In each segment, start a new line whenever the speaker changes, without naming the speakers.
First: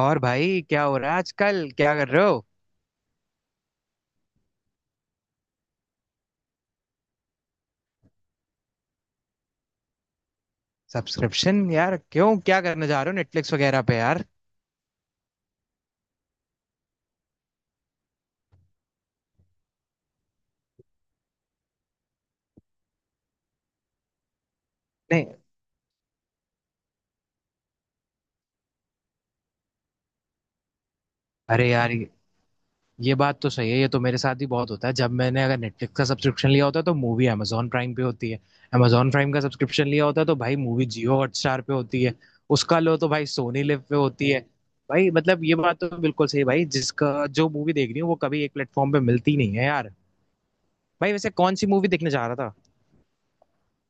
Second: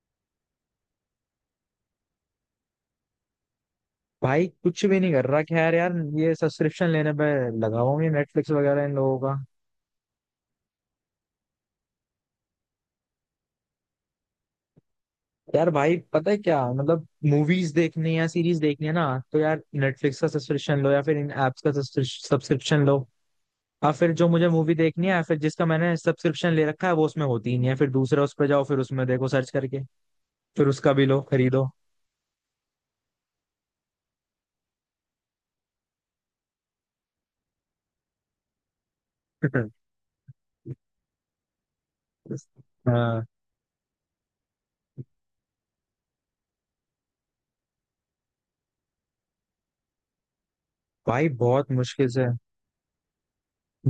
और भाई क्या हो रहा है आजकल क्या कर रहे हो।
भाई कुछ भी नहीं कर रहा खैर यार, ये सब्सक्रिप्शन लेने पे लगा हुआ हूँ ये नेटफ्लिक्स वगैरह इन लोगों का।
सब्सक्रिप्शन यार क्यों क्या करने जा रहे हो नेटफ्लिक्स वगैरह पे यार।
यार भाई पता है क्या मतलब, मूवीज देखनी है, सीरीज देखनी है ना, तो यार नेटफ्लिक्स का सब्सक्रिप्शन लो या फिर इन एप्स का सब्सक्रिप्शन लो। और फिर जो मुझे मूवी देखनी है या
नहीं।
फिर जिसका मैंने सब्सक्रिप्शन ले रखा है वो उसमें होती ही नहीं है, फिर दूसरा उस पर जाओ, फिर उसमें देखो सर्च करके, फिर उसका भी लो खरीदो।
अरे यार ये बात तो सही है। ये तो मेरे साथ भी बहुत होता है, जब मैंने अगर नेटफ्लिक्स का सब्सक्रिप्शन लिया होता है तो मूवी amazon प्राइम पे होती है। amazon प्राइम का सब्सक्रिप्शन लिया होता है तो भाई मूवी जियो हॉटस्टार पे होती है। उसका लो तो
हाँ।
भाई सोनी लिव पे होती है। भाई मतलब ये बात तो बिल्कुल सही है, भाई जिसका जो मूवी देखनी हो वो कभी एक प्लेटफॉर्म पे मिलती नहीं है यार। भाई
भाई
वैसे कौन सी
बहुत
मूवी
मुश्किल
देखने
से।
जा रहा था।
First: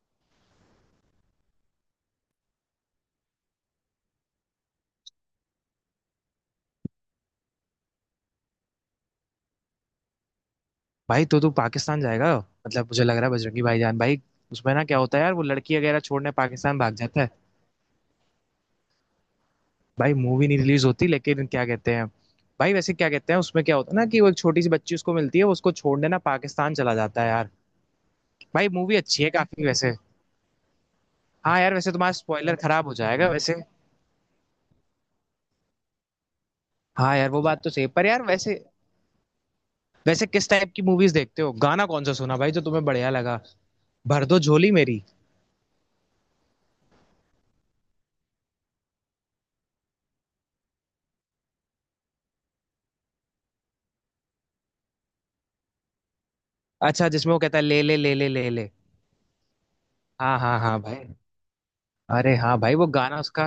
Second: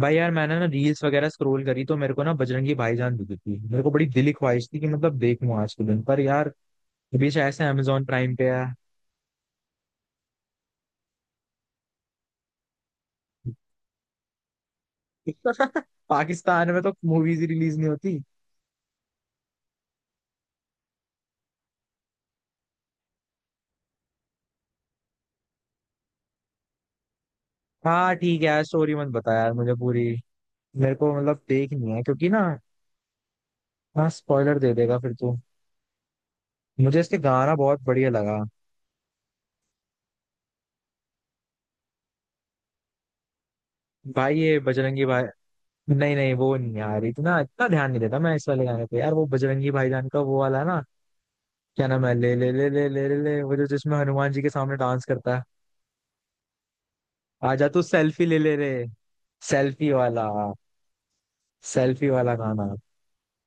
भाई यार मैंने ना रील्स वगैरह स्क्रॉल करी तो मेरे को ना बजरंगी भाईजान दिखी थी, मेरे को बड़ी दिली ख्वाहिश थी कि मतलब देखूं आज के दिन पर यार। अभी शायद से अमेजोन प्राइम पे है।
भाई तो तू पाकिस्तान जाएगा, मतलब मुझे लग रहा है बजरंगी भाईजान भाई। उसमें ना क्या होता है यार, वो लड़की वगैरह छोड़ने
पाकिस्तान
पाकिस्तान
में तो
भाग जाता है।
मूवीज रिलीज नहीं होती।
भाई मूवी नहीं रिलीज होती, लेकिन क्या कहते हैं, भाई वैसे क्या कहते हैं उसमें क्या होता है ना कि वो एक छोटी सी बच्ची उसको मिलती है, वो उसको छोड़ने ना पाकिस्तान चला जाता है यार।
हाँ ठीक है यार,
भाई
स्टोरी
मूवी
मत
अच्छी है
बता यार
काफी
मुझे
वैसे।
पूरी। मेरे को मतलब
हाँ यार
देखनी
वैसे
है
तुम्हारा
क्योंकि ना।
स्पॉइलर खराब हो जाएगा वैसे।
हाँ स्पॉइलर दे देगा फिर तो। मुझे
हाँ
इसके
यार वो
गाना
बात तो
बहुत
सही, पर
बढ़िया
यार
लगा।
वैसे वैसे किस टाइप की मूवीज देखते हो, गाना कौन सा सुना भाई जो तुम्हें बढ़िया लगा। भर
भाई
दो
ये
झोली मेरी।
बजरंगी भाई, नहीं नहीं वो नहीं यार, इतना इतना ध्यान नहीं देता मैं इस वाले गाने पे यार। वो बजरंगी भाईजान का वो वाला ना, क्या नाम है, ले ले ले ले ले ले ले, वो जो जिसमें हनुमान जी के सामने डांस करता है।
अच्छा जिसमें वो कहता है
आजा
ले
तू
ले ले
सेल्फी
ले
ले
ले
ले
ले।
रे। सेल्फी वाला।
हाँ हाँ हाँ भाई।
सेल्फी वाला
अरे हाँ
गाना।
भाई वो गाना उसका,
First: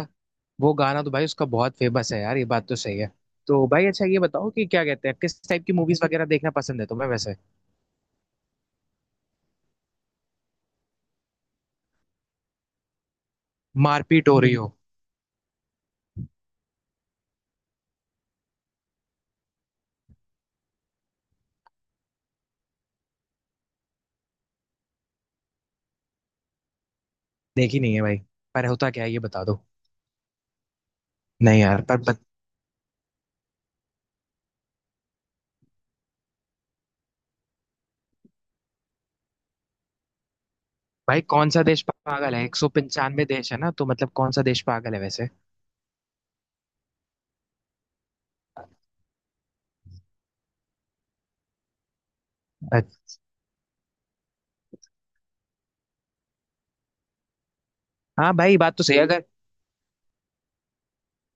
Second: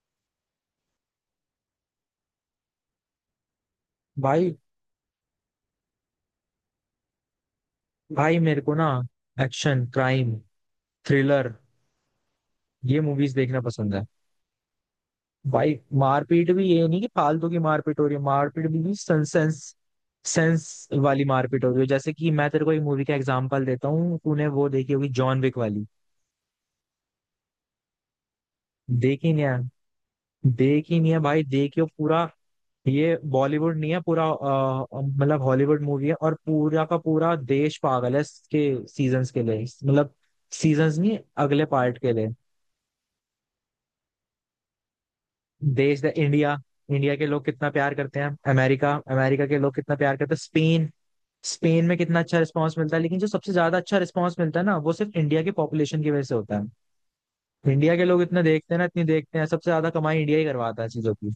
वो गाना तो भाई उसका बहुत फेमस है यार, ये बात तो सही है। तो भाई अच्छा ये बताओ
भाई
कि क्या कहते हैं किस टाइप की मूवीज वगैरह देखना पसंद है तुम्हें वैसे।
भाई मेरे को ना, एक्शन, क्राइम, थ्रिलर, ये मूवीज देखना पसंद है।
मारपीट हो रही हो।
भाई मारपीट भी ये नहीं कि फालतू की मारपीट हो रही है, मारपीट भी सेंस सेंस वाली मारपीट हो रही है। जैसे कि मैं तेरे को एक मूवी का एग्जांपल देता हूँ, तूने वो देखी होगी, जॉन विक वाली।
देखी नहीं है भाई, पर होता क्या है ये
देखी नहीं
बता दो।
है। देखी नहीं है भाई,
नहीं यार
देखियो
पर
पूरा। ये बॉलीवुड नहीं है पूरा, मतलब हॉलीवुड मूवी है और पूरा का पूरा देश पागल है इसके सीजन्स के लिए। मतलब सीजन्स नहीं,
भाई कौन सा
अगले
देश
पार्ट के लिए।
पागल है, 195 देश है ना, तो मतलब कौन सा देश पागल है वैसे।
देश है इंडिया। इंडिया के लोग कितना प्यार करते हैं, अमेरिका, अमेरिका के लोग कितना प्यार करते हैं, स्पेन, स्पेन में कितना अच्छा रिस्पांस मिलता है।
अच्छा।
लेकिन जो सबसे ज्यादा अच्छा रिस्पांस मिलता है ना, वो सिर्फ इंडिया की पॉपुलेशन की वजह से होता है। इंडिया के लोग
हाँ
इतना
भाई
देखते
बात
हैं
तो
ना,
सही
इतनी
है, अगर
देखते हैं। सबसे ज्यादा कमाई इंडिया ही करवाता है चीजों की।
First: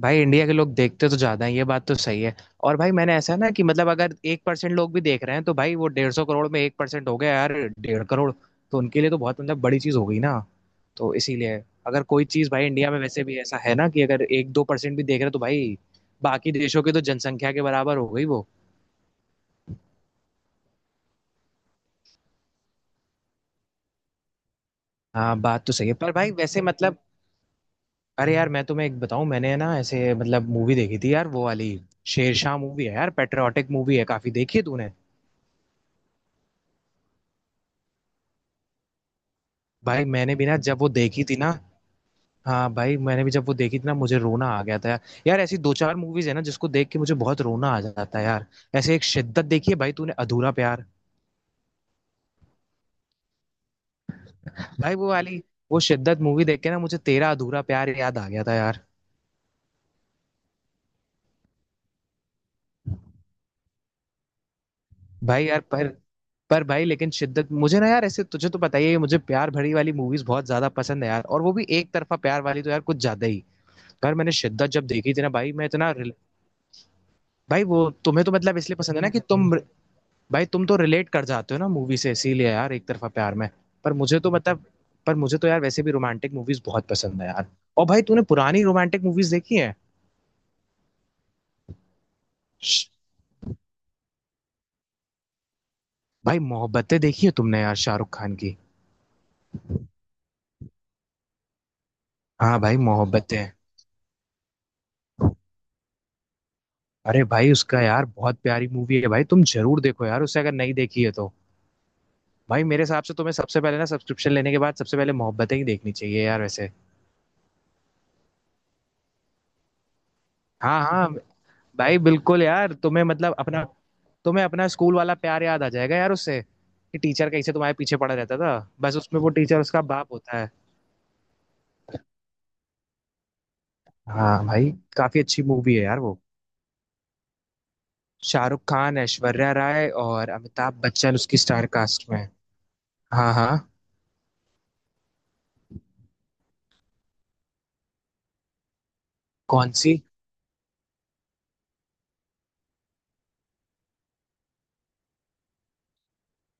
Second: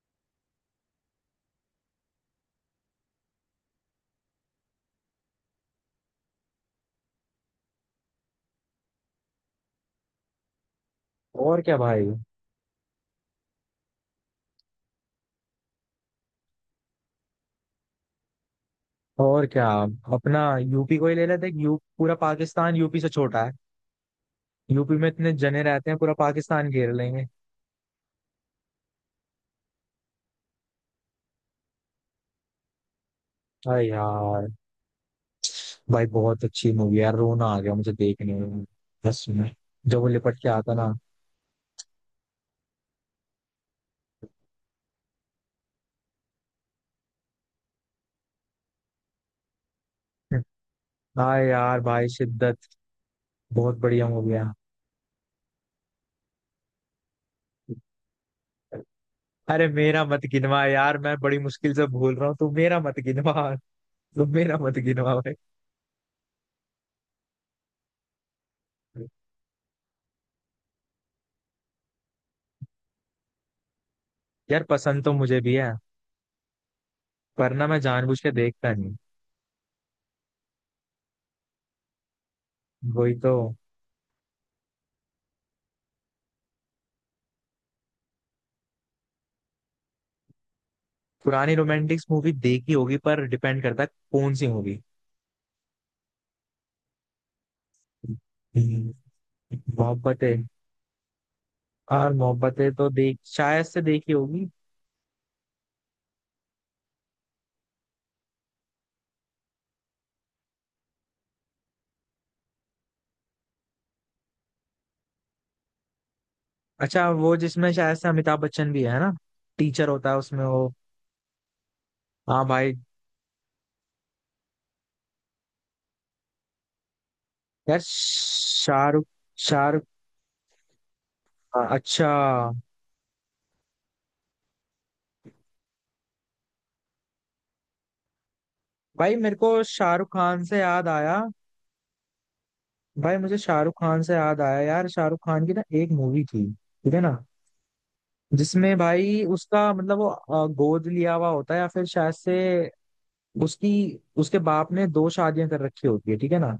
भाई इंडिया के लोग देखते तो ज्यादा है, ये बात तो सही है। और भाई मैंने ऐसा है ना कि मतलब अगर 1% लोग भी देख रहे हैं तो भाई वो 150 करोड़ में 1% हो गया यार, 1.5 करोड़। तो उनके लिए तो बहुत मतलब बड़ी चीज हो गई ना। तो इसीलिए
और क्या
अगर
भाई।
कोई चीज भाई इंडिया में वैसे भी ऐसा है ना कि अगर 1-2% भी देख रहे हैं तो भाई बाकी देशों की तो जनसंख्या के बराबर हो गई वो।
और क्या। अपना यूपी को ही ले लेते हैं। यू पूरा पाकिस्तान यूपी से छोटा है। यूपी में इतने
हाँ
जने
बात तो सही
रहते
है,
हैं, पूरा
पर भाई वैसे
पाकिस्तान घेर
मतलब
लेंगे।
अरे यार मैं तुम्हें एक बताऊं, मैंने है ना ऐसे मतलब मूवी देखी थी यार वो वाली शेरशाह मूवी है यार, पेट्रियाटिक
अरे
मूवी है, काफी
यार।
देखी है तूने।
भाई बहुत अच्छी मूवी यार, रोना आ गया मुझे देखने में, बस में, जब
भाई
वो
मैंने
लिपट
भी
के
ना
आता
जब वो
ना।
देखी थी ना, हाँ भाई मैंने भी जब वो देखी थी ना मुझे रोना आ गया था यार। यार ऐसी दो चार मूवीज है ना जिसको देख के मुझे बहुत रोना आ जाता है यार, ऐसे एक शिद्दत देखी है भाई तूने अधूरा प्यार।
हाँ यार भाई शिद्दत बहुत बढ़िया मूवी है।
भाई वो वाली वो शिद्दत मूवी देख के ना मुझे तेरा अधूरा प्यार याद आ गया था यार।
अरे मेरा मत गिनवा यार, मैं बड़ी मुश्किल से भूल रहा हूँ, तू मेरा मत गिनवा। तू मेरा मत गिनवा भाई।
भाई यार पर भाई लेकिन शिद्दत मुझे ना यार, ऐसे तुझे तो पता ही है मुझे प्यार भरी वाली मूवीज बहुत ज्यादा पसंद है यार, और वो भी एक तरफा प्यार वाली तो यार कुछ ज्यादा ही। पर मैंने
यार
शिद्दत जब
पसंद तो
देखी थी ना
मुझे
भाई
भी
मैं
है,
इतना
पर
भाई
ना
वो
मैं जानबूझ
तुम्हें
के
तो मतलब
देखता
इसलिए
नहीं।
पसंद है ना कि तुम भाई तुम तो रिलेट कर जाते हो ना मूवी से, इसीलिए यार एक तरफा
वही तो।
प्यार में। पर मुझे तो मतलब पर मुझे तो यार वैसे भी रोमांटिक मूवीज बहुत पसंद है यार। और भाई तूने पुरानी रोमांटिक मूवीज देखी है।
पुरानी रोमांटिक्स मूवी देखी होगी, पर डिपेंड करता है कौन सी मूवी।
भाई मोहब्बतें देखी है तुमने यार, शाहरुख खान की।
मोहब्बतें। और
हाँ
मोहब्बतें
भाई
तो देख,
मोहब्बतें,
शायद से देखी होगी।
अरे भाई उसका यार बहुत प्यारी मूवी है भाई, तुम जरूर देखो यार उसे अगर नहीं देखी है तो। भाई मेरे हिसाब से तुम्हें सबसे पहले ना सब्सक्रिप्शन लेने के बाद सबसे पहले मोहब्बतें ही देखनी चाहिए यार वैसे।
अच्छा, वो जिसमें शायद से अमिताभ बच्चन भी है ना, टीचर होता है उसमें वो।
हाँ हाँ भाई बिल्कुल
हाँ
यार,
भाई।
तुम्हें मतलब अपना तुम्हें अपना स्कूल वाला प्यार याद आ जाएगा यार उससे, कि टीचर कैसे तुम्हारे
यार
पीछे पड़ा रहता था, बस
शाहरुख,
उसमें वो टीचर
शाहरुख,
उसका बाप होता है।
हाँ, अच्छा।
हाँ भाई काफी अच्छी मूवी है यार वो। शाहरुख खान,
भाई मेरे
ऐश्वर्या
को
राय
शाहरुख
और
खान से
अमिताभ
याद
बच्चन
आया।
उसकी स्टार कास्ट में है।
भाई
हाँ
मुझे
हाँ,
शाहरुख खान से याद आया यार, शाहरुख खान की ना एक मूवी थी, ठीक है ना। जिसमें भाई
कौन
उसका
सी?
मतलब वो गोद लिया हुआ होता है या फिर शायद से उसकी, उसके बाप ने दो शादियां कर रखी होती है, ठीक है ना।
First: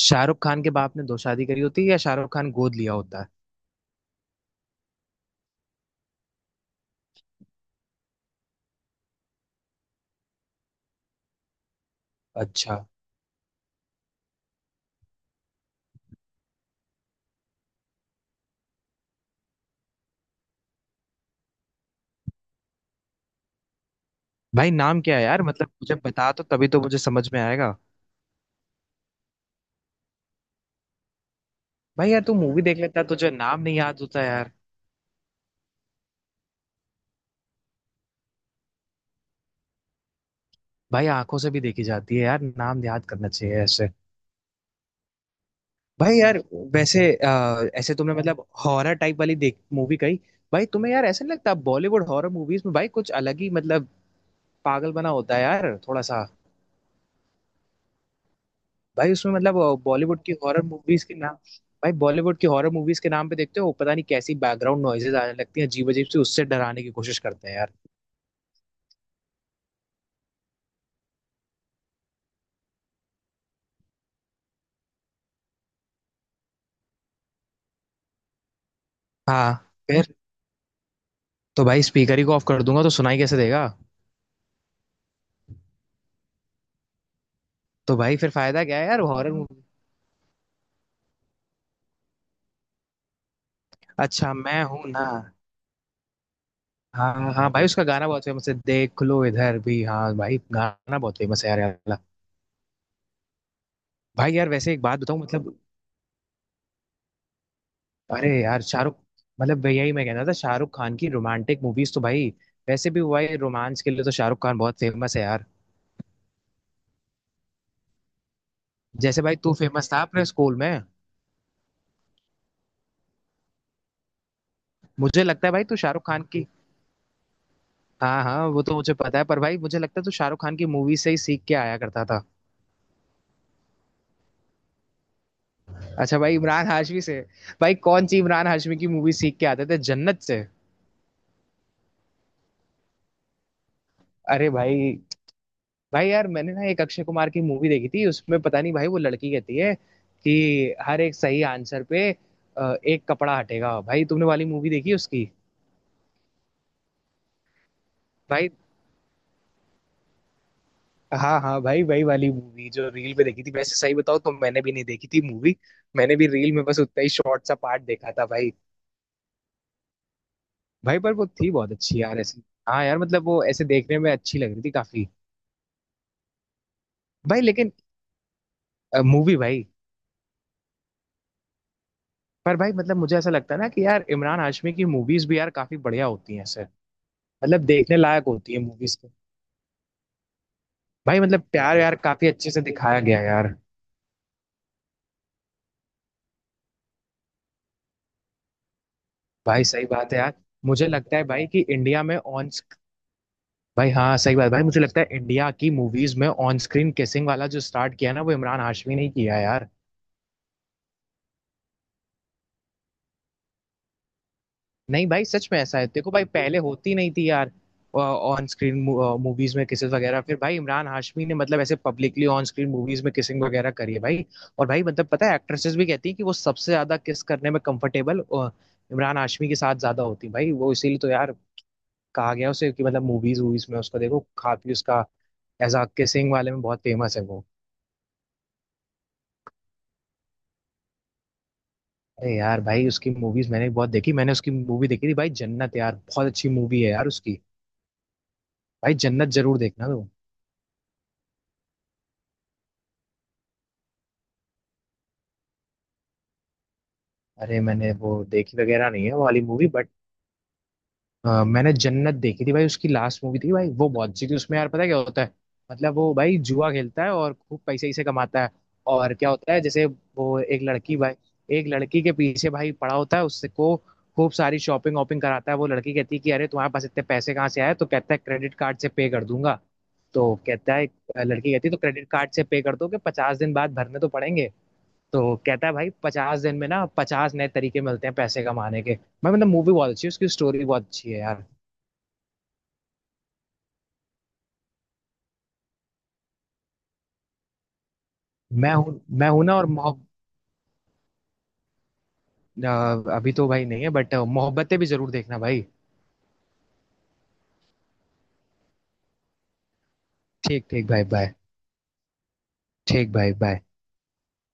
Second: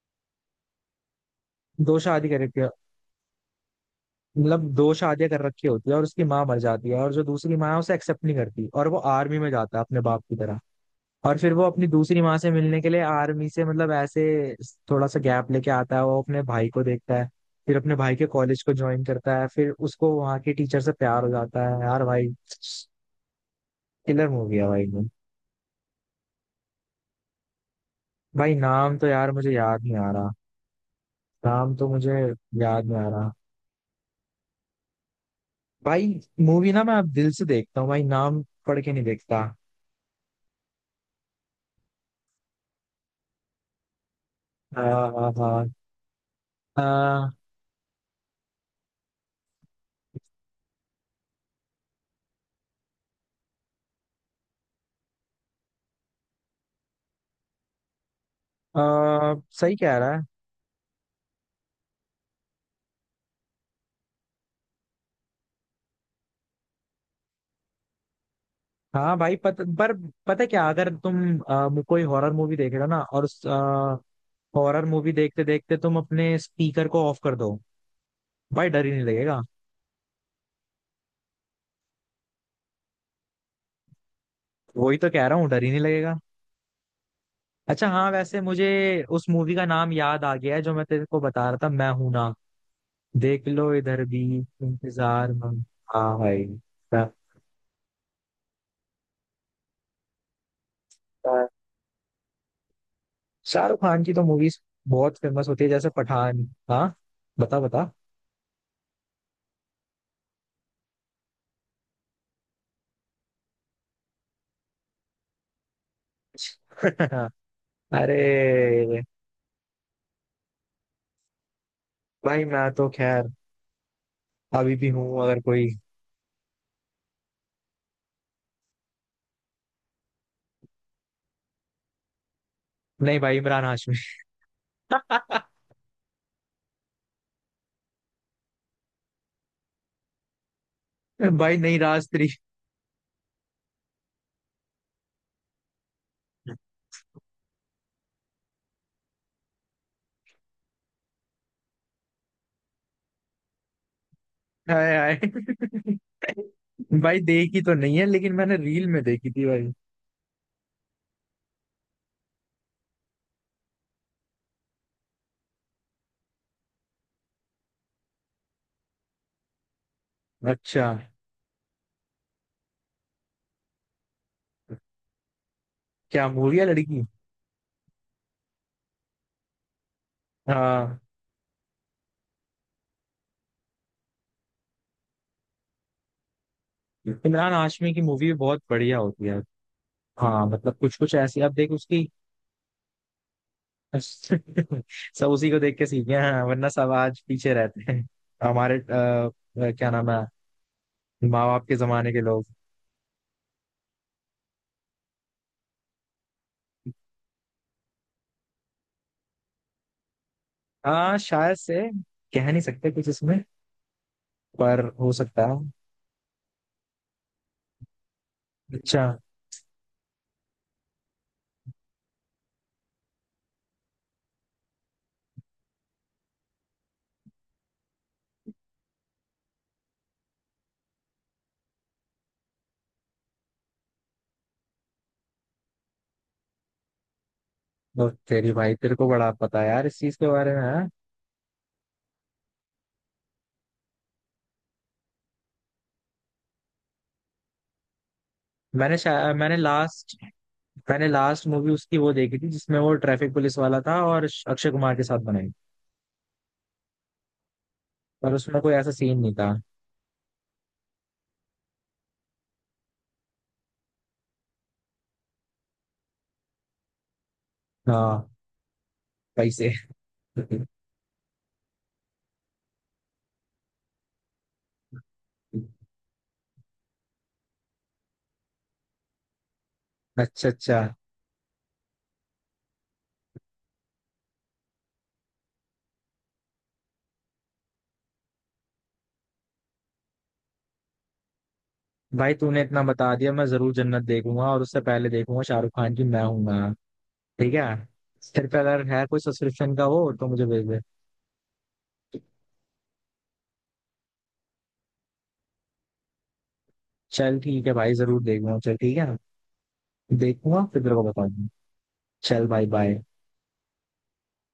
शाहरुख खान के बाप ने दो शादी करी होती है या
दो शादी
शाहरुख
कर
खान
रखी है।
गोद लिया होता है।
मतलब दो शादियां कर रखी होती है, और उसकी माँ मर जाती है और जो दूसरी माँ है उसे एक्सेप्ट नहीं करती, और वो आर्मी में जाता है अपने बाप की तरह। और फिर वो अपनी दूसरी माँ से मिलने
अच्छा
के लिए आर्मी से मतलब ऐसे थोड़ा सा गैप लेके आता है। वो अपने भाई को देखता है, फिर अपने भाई के कॉलेज को ज्वाइन करता है, फिर उसको वहाँ के टीचर से प्यार हो जाता है यार भाई। किलर मूवी है
भाई
भाई।
नाम क्या है यार, मतलब मुझे बता तो तभी तो मुझे समझ में आएगा।
भाई नाम तो यार मुझे याद नहीं आ रहा। नाम तो
भाई
मुझे
यार तू मूवी देख
याद नहीं
लेता
आ रहा
तुझे नाम नहीं याद होता यार।
भाई। मूवी ना मैं अब दिल से देखता हूँ भाई, नाम पढ़ के नहीं देखता।
भाई आंखों से भी देखी जाती है यार, नाम याद करना चाहिए ऐसे।
हाँ। हाँ हाँ।
भाई यार वैसे
हाँ,
ऐसे तुमने मतलब हॉरर टाइप वाली देख मूवी कही। भाई तुम्हें यार ऐसा नहीं लगता बॉलीवुड हॉरर मूवीज में भाई कुछ अलग ही मतलब पागल बना होता है यार थोड़ा सा। भाई उसमें मतलब
सही कह रहा है।
बॉलीवुड की हॉरर मूवीज के नाम, भाई बॉलीवुड की हॉरर मूवीज के नाम पे देखते हो पता नहीं कैसी बैकग्राउंड नॉइजेज आने लगती हैं अजीब अजीब सी, उससे डराने की कोशिश करते हैं यार।
हाँ भाई पर पता है क्या, अगर तुम कोई हॉरर मूवी देख रहे हो ना, और उस हॉरर मूवी देखते देखते तुम अपने स्पीकर को ऑफ कर दो, भाई डर ही नहीं लगेगा।
हाँ, फिर तो भाई स्पीकर ही को ऑफ कर दूंगा तो सुनाई कैसे देगा।
वही तो कह रहा हूँ, डर ही नहीं लगेगा। अच्छा
तो
हाँ,
भाई फिर
वैसे
फायदा
मुझे
क्या है यार
उस
हॉरर
मूवी
मूवी।
का नाम याद आ गया है जो मैं तेरे को बता रहा था, मैं हूं ना, देख लो इधर भी
अच्छा मैं हूं ना।
इंतजार में। हाँ भाई।
हाँ हाँ भाई उसका गाना बहुत फेमस है देख लो इधर भी, हाँ भाई गाना बहुत फेमस
हाँ।
है यार ये वाला।
शाहरुख खान की तो
भाई यार
मूवीज
वैसे एक बात
बहुत
बताऊँ
फेमस
मतलब
होती है, जैसे पठान। हाँ, बता बता।
अरे यार शाहरुख, मतलब यही मैं कहना था शाहरुख खान की रोमांटिक मूवीज तो भाई वैसे भी हुआ है, रोमांस के लिए तो शाहरुख खान बहुत फेमस है यार,
अरे
जैसे भाई तू फेमस था अपने स्कूल में।
भाई मैं तो खैर अभी भी हूँ
मुझे
अगर
लगता है भाई
कोई।
तू शाहरुख खान की, हाँ हाँ वो तो मुझे पता है पर भाई मुझे लगता है तू शाहरुख खान की मूवी से ही सीख के आया करता था।
नहीं भाई, इमरान हाशमी।
अच्छा भाई इमरान हाशमी से, भाई कौन सी इमरान हाशमी की मूवी सीख के आते थे, जन्नत से।
भाई नहीं, राज थ्री।
अरे भाई भाई यार मैंने ना एक अक्षय कुमार की मूवी देखी थी उसमें पता नहीं भाई वो लड़की कहती है कि हर एक सही आंसर पे एक कपड़ा हटेगा, भाई तुमने वाली मूवी देखी
हाय हाय,
उसकी।
भाई देखी तो नहीं है लेकिन
भाई
मैंने रील में देखी थी भाई।
हाँ हाँ भाई वही वाली मूवी जो रील पे देखी थी वैसे, सही बताओ तो मैंने भी नहीं देखी थी मूवी, मैंने भी रील में बस उतना ही शॉर्ट सा पार्ट देखा था भाई।
अच्छा।
भाई पर वो थी बहुत अच्छी यार ऐसी, हाँ यार मतलब वो ऐसे देखने में अच्छी लग रही थी काफी।
क्या मूवी है लड़की।
भाई लेकिन मूवी भाई,
हाँ,
पर भाई मतलब मुझे ऐसा लगता है ना कि यार इमरान हाशमी की मूवीज भी यार काफी बढ़िया होती हैं ऐसे,
इमरान
मतलब
हाशमी
देखने
की
लायक
मूवी भी
होती है
बहुत
मूवीज
बढ़िया
को।
होती है। हाँ मतलब कुछ कुछ
भाई
ऐसी
मतलब
आप देख
प्यार यार
उसकी।
काफी अच्छे से दिखाया गया यार।
सब उसी को देख के सीखे हैं, वरना सब आज पीछे रहते हैं हमारे
भाई सही
क्या नाम
बात है
है,
यार, मुझे लगता है
माँ
भाई कि
बाप के
इंडिया
जमाने
में
के लोग।
ऑन, भाई हाँ सही बात, भाई मुझे लगता है इंडिया की मूवीज में ऑन स्क्रीन किसिंग वाला जो स्टार्ट किया ना वो इमरान हाशमी ने ही किया यार।
हाँ शायद से, कह नहीं सकते कुछ इसमें, पर
नहीं
हो
भाई
सकता
सच
है।
में ऐसा है देखो भाई पहले होती नहीं थी यार ऑन स्क्रीन
अच्छा,
मूवीज में किसेस वगैरह, फिर भाई इमरान हाशमी ने मतलब ऐसे पब्लिकली ऑन स्क्रीन मूवीज में किसिंग वगैरह करी है भाई। और भाई मतलब पता है एक्ट्रेसेस भी कहती हैं कि वो सबसे ज्यादा किस करने में कंफर्टेबल इमरान हाशमी के साथ ज्यादा होती हैं भाई, वो इसीलिए तो यार कहा गया उसे कि मतलब मूवीज वूवीज में उसको देखो काफी उसका एज अ किसिंग वाले में बहुत फेमस है वो।
तो तेरी, भाई तेरे को बड़ा पता है यार इस चीज के बारे में हाँ?
अरे यार भाई उसकी मूवीज मैंने बहुत देखी, मैंने उसकी मूवी देखी थी भाई जन्नत, यार बहुत अच्छी मूवी है यार उसकी। भाई जन्नत
मैंने
जरूर देखना तुम।
लास्ट, मैंने लास्ट मूवी उसकी वो देखी थी जिसमें वो ट्रैफिक पुलिस वाला था, और अक्षय कुमार के साथ बनाई।
अरे मैंने वो
पर
देखी
उसमें कोई ऐसा
वगैरह नहीं है
सीन
वो
नहीं
वाली
था।
मूवी बट मैंने जन्नत देखी थी भाई, उसकी लास्ट मूवी थी भाई वो, बहुत अच्छी थी उसमें यार, पता है क्या होता है? मतलब वो भाई जुआ खेलता है और खूब पैसे इसे
हाँ।
कमाता है, और क्या होता है
पैसे।
जैसे वो एक लड़की भाई एक लड़की के पीछे भाई पड़ा होता है उससे को खूब सारी शॉपिंग वॉपिंग कराता है। वो लड़की कहती है कि अरे तुम्हारे पास इतने पैसे कहाँ से आए, तो कहता है क्रेडिट कार्ड से पे कर दूंगा। तो
अच्छा
कहता
अच्छा।
है, लड़की कहती है तो क्रेडिट कार्ड से पे कर दो कि 50 दिन बाद भरने तो पड़ेंगे। तो कहता है भाई 50 दिन में ना 50 नए तरीके मिलते हैं पैसे कमाने के। मैं मतलब मूवी बहुत अच्छी है उसकी, स्टोरी बहुत अच्छी है यार।
भाई तूने इतना बता दिया, मैं जरूर जन्नत देखूंगा, और उससे पहले देखूंगा शाहरुख खान की मैं हूं ना। ठीक है। तेरे पे
मैं
अगर
हूँ
है कोई
मैं हूं ना और
सब्सक्रिप्शन का वो तो मुझे भेज दे।
अ, अभी तो भाई नहीं है बट मोहब्बतें भी जरूर देखना भाई।
चल ठीक है भाई, जरूर देखूंगा, चल ठीक है। देखूंगा
ठीक
फिर
ठीक
तेरे को
भाई बाय।
बताऊंगा। चल भाई बाय।
ठीक भाई बाय।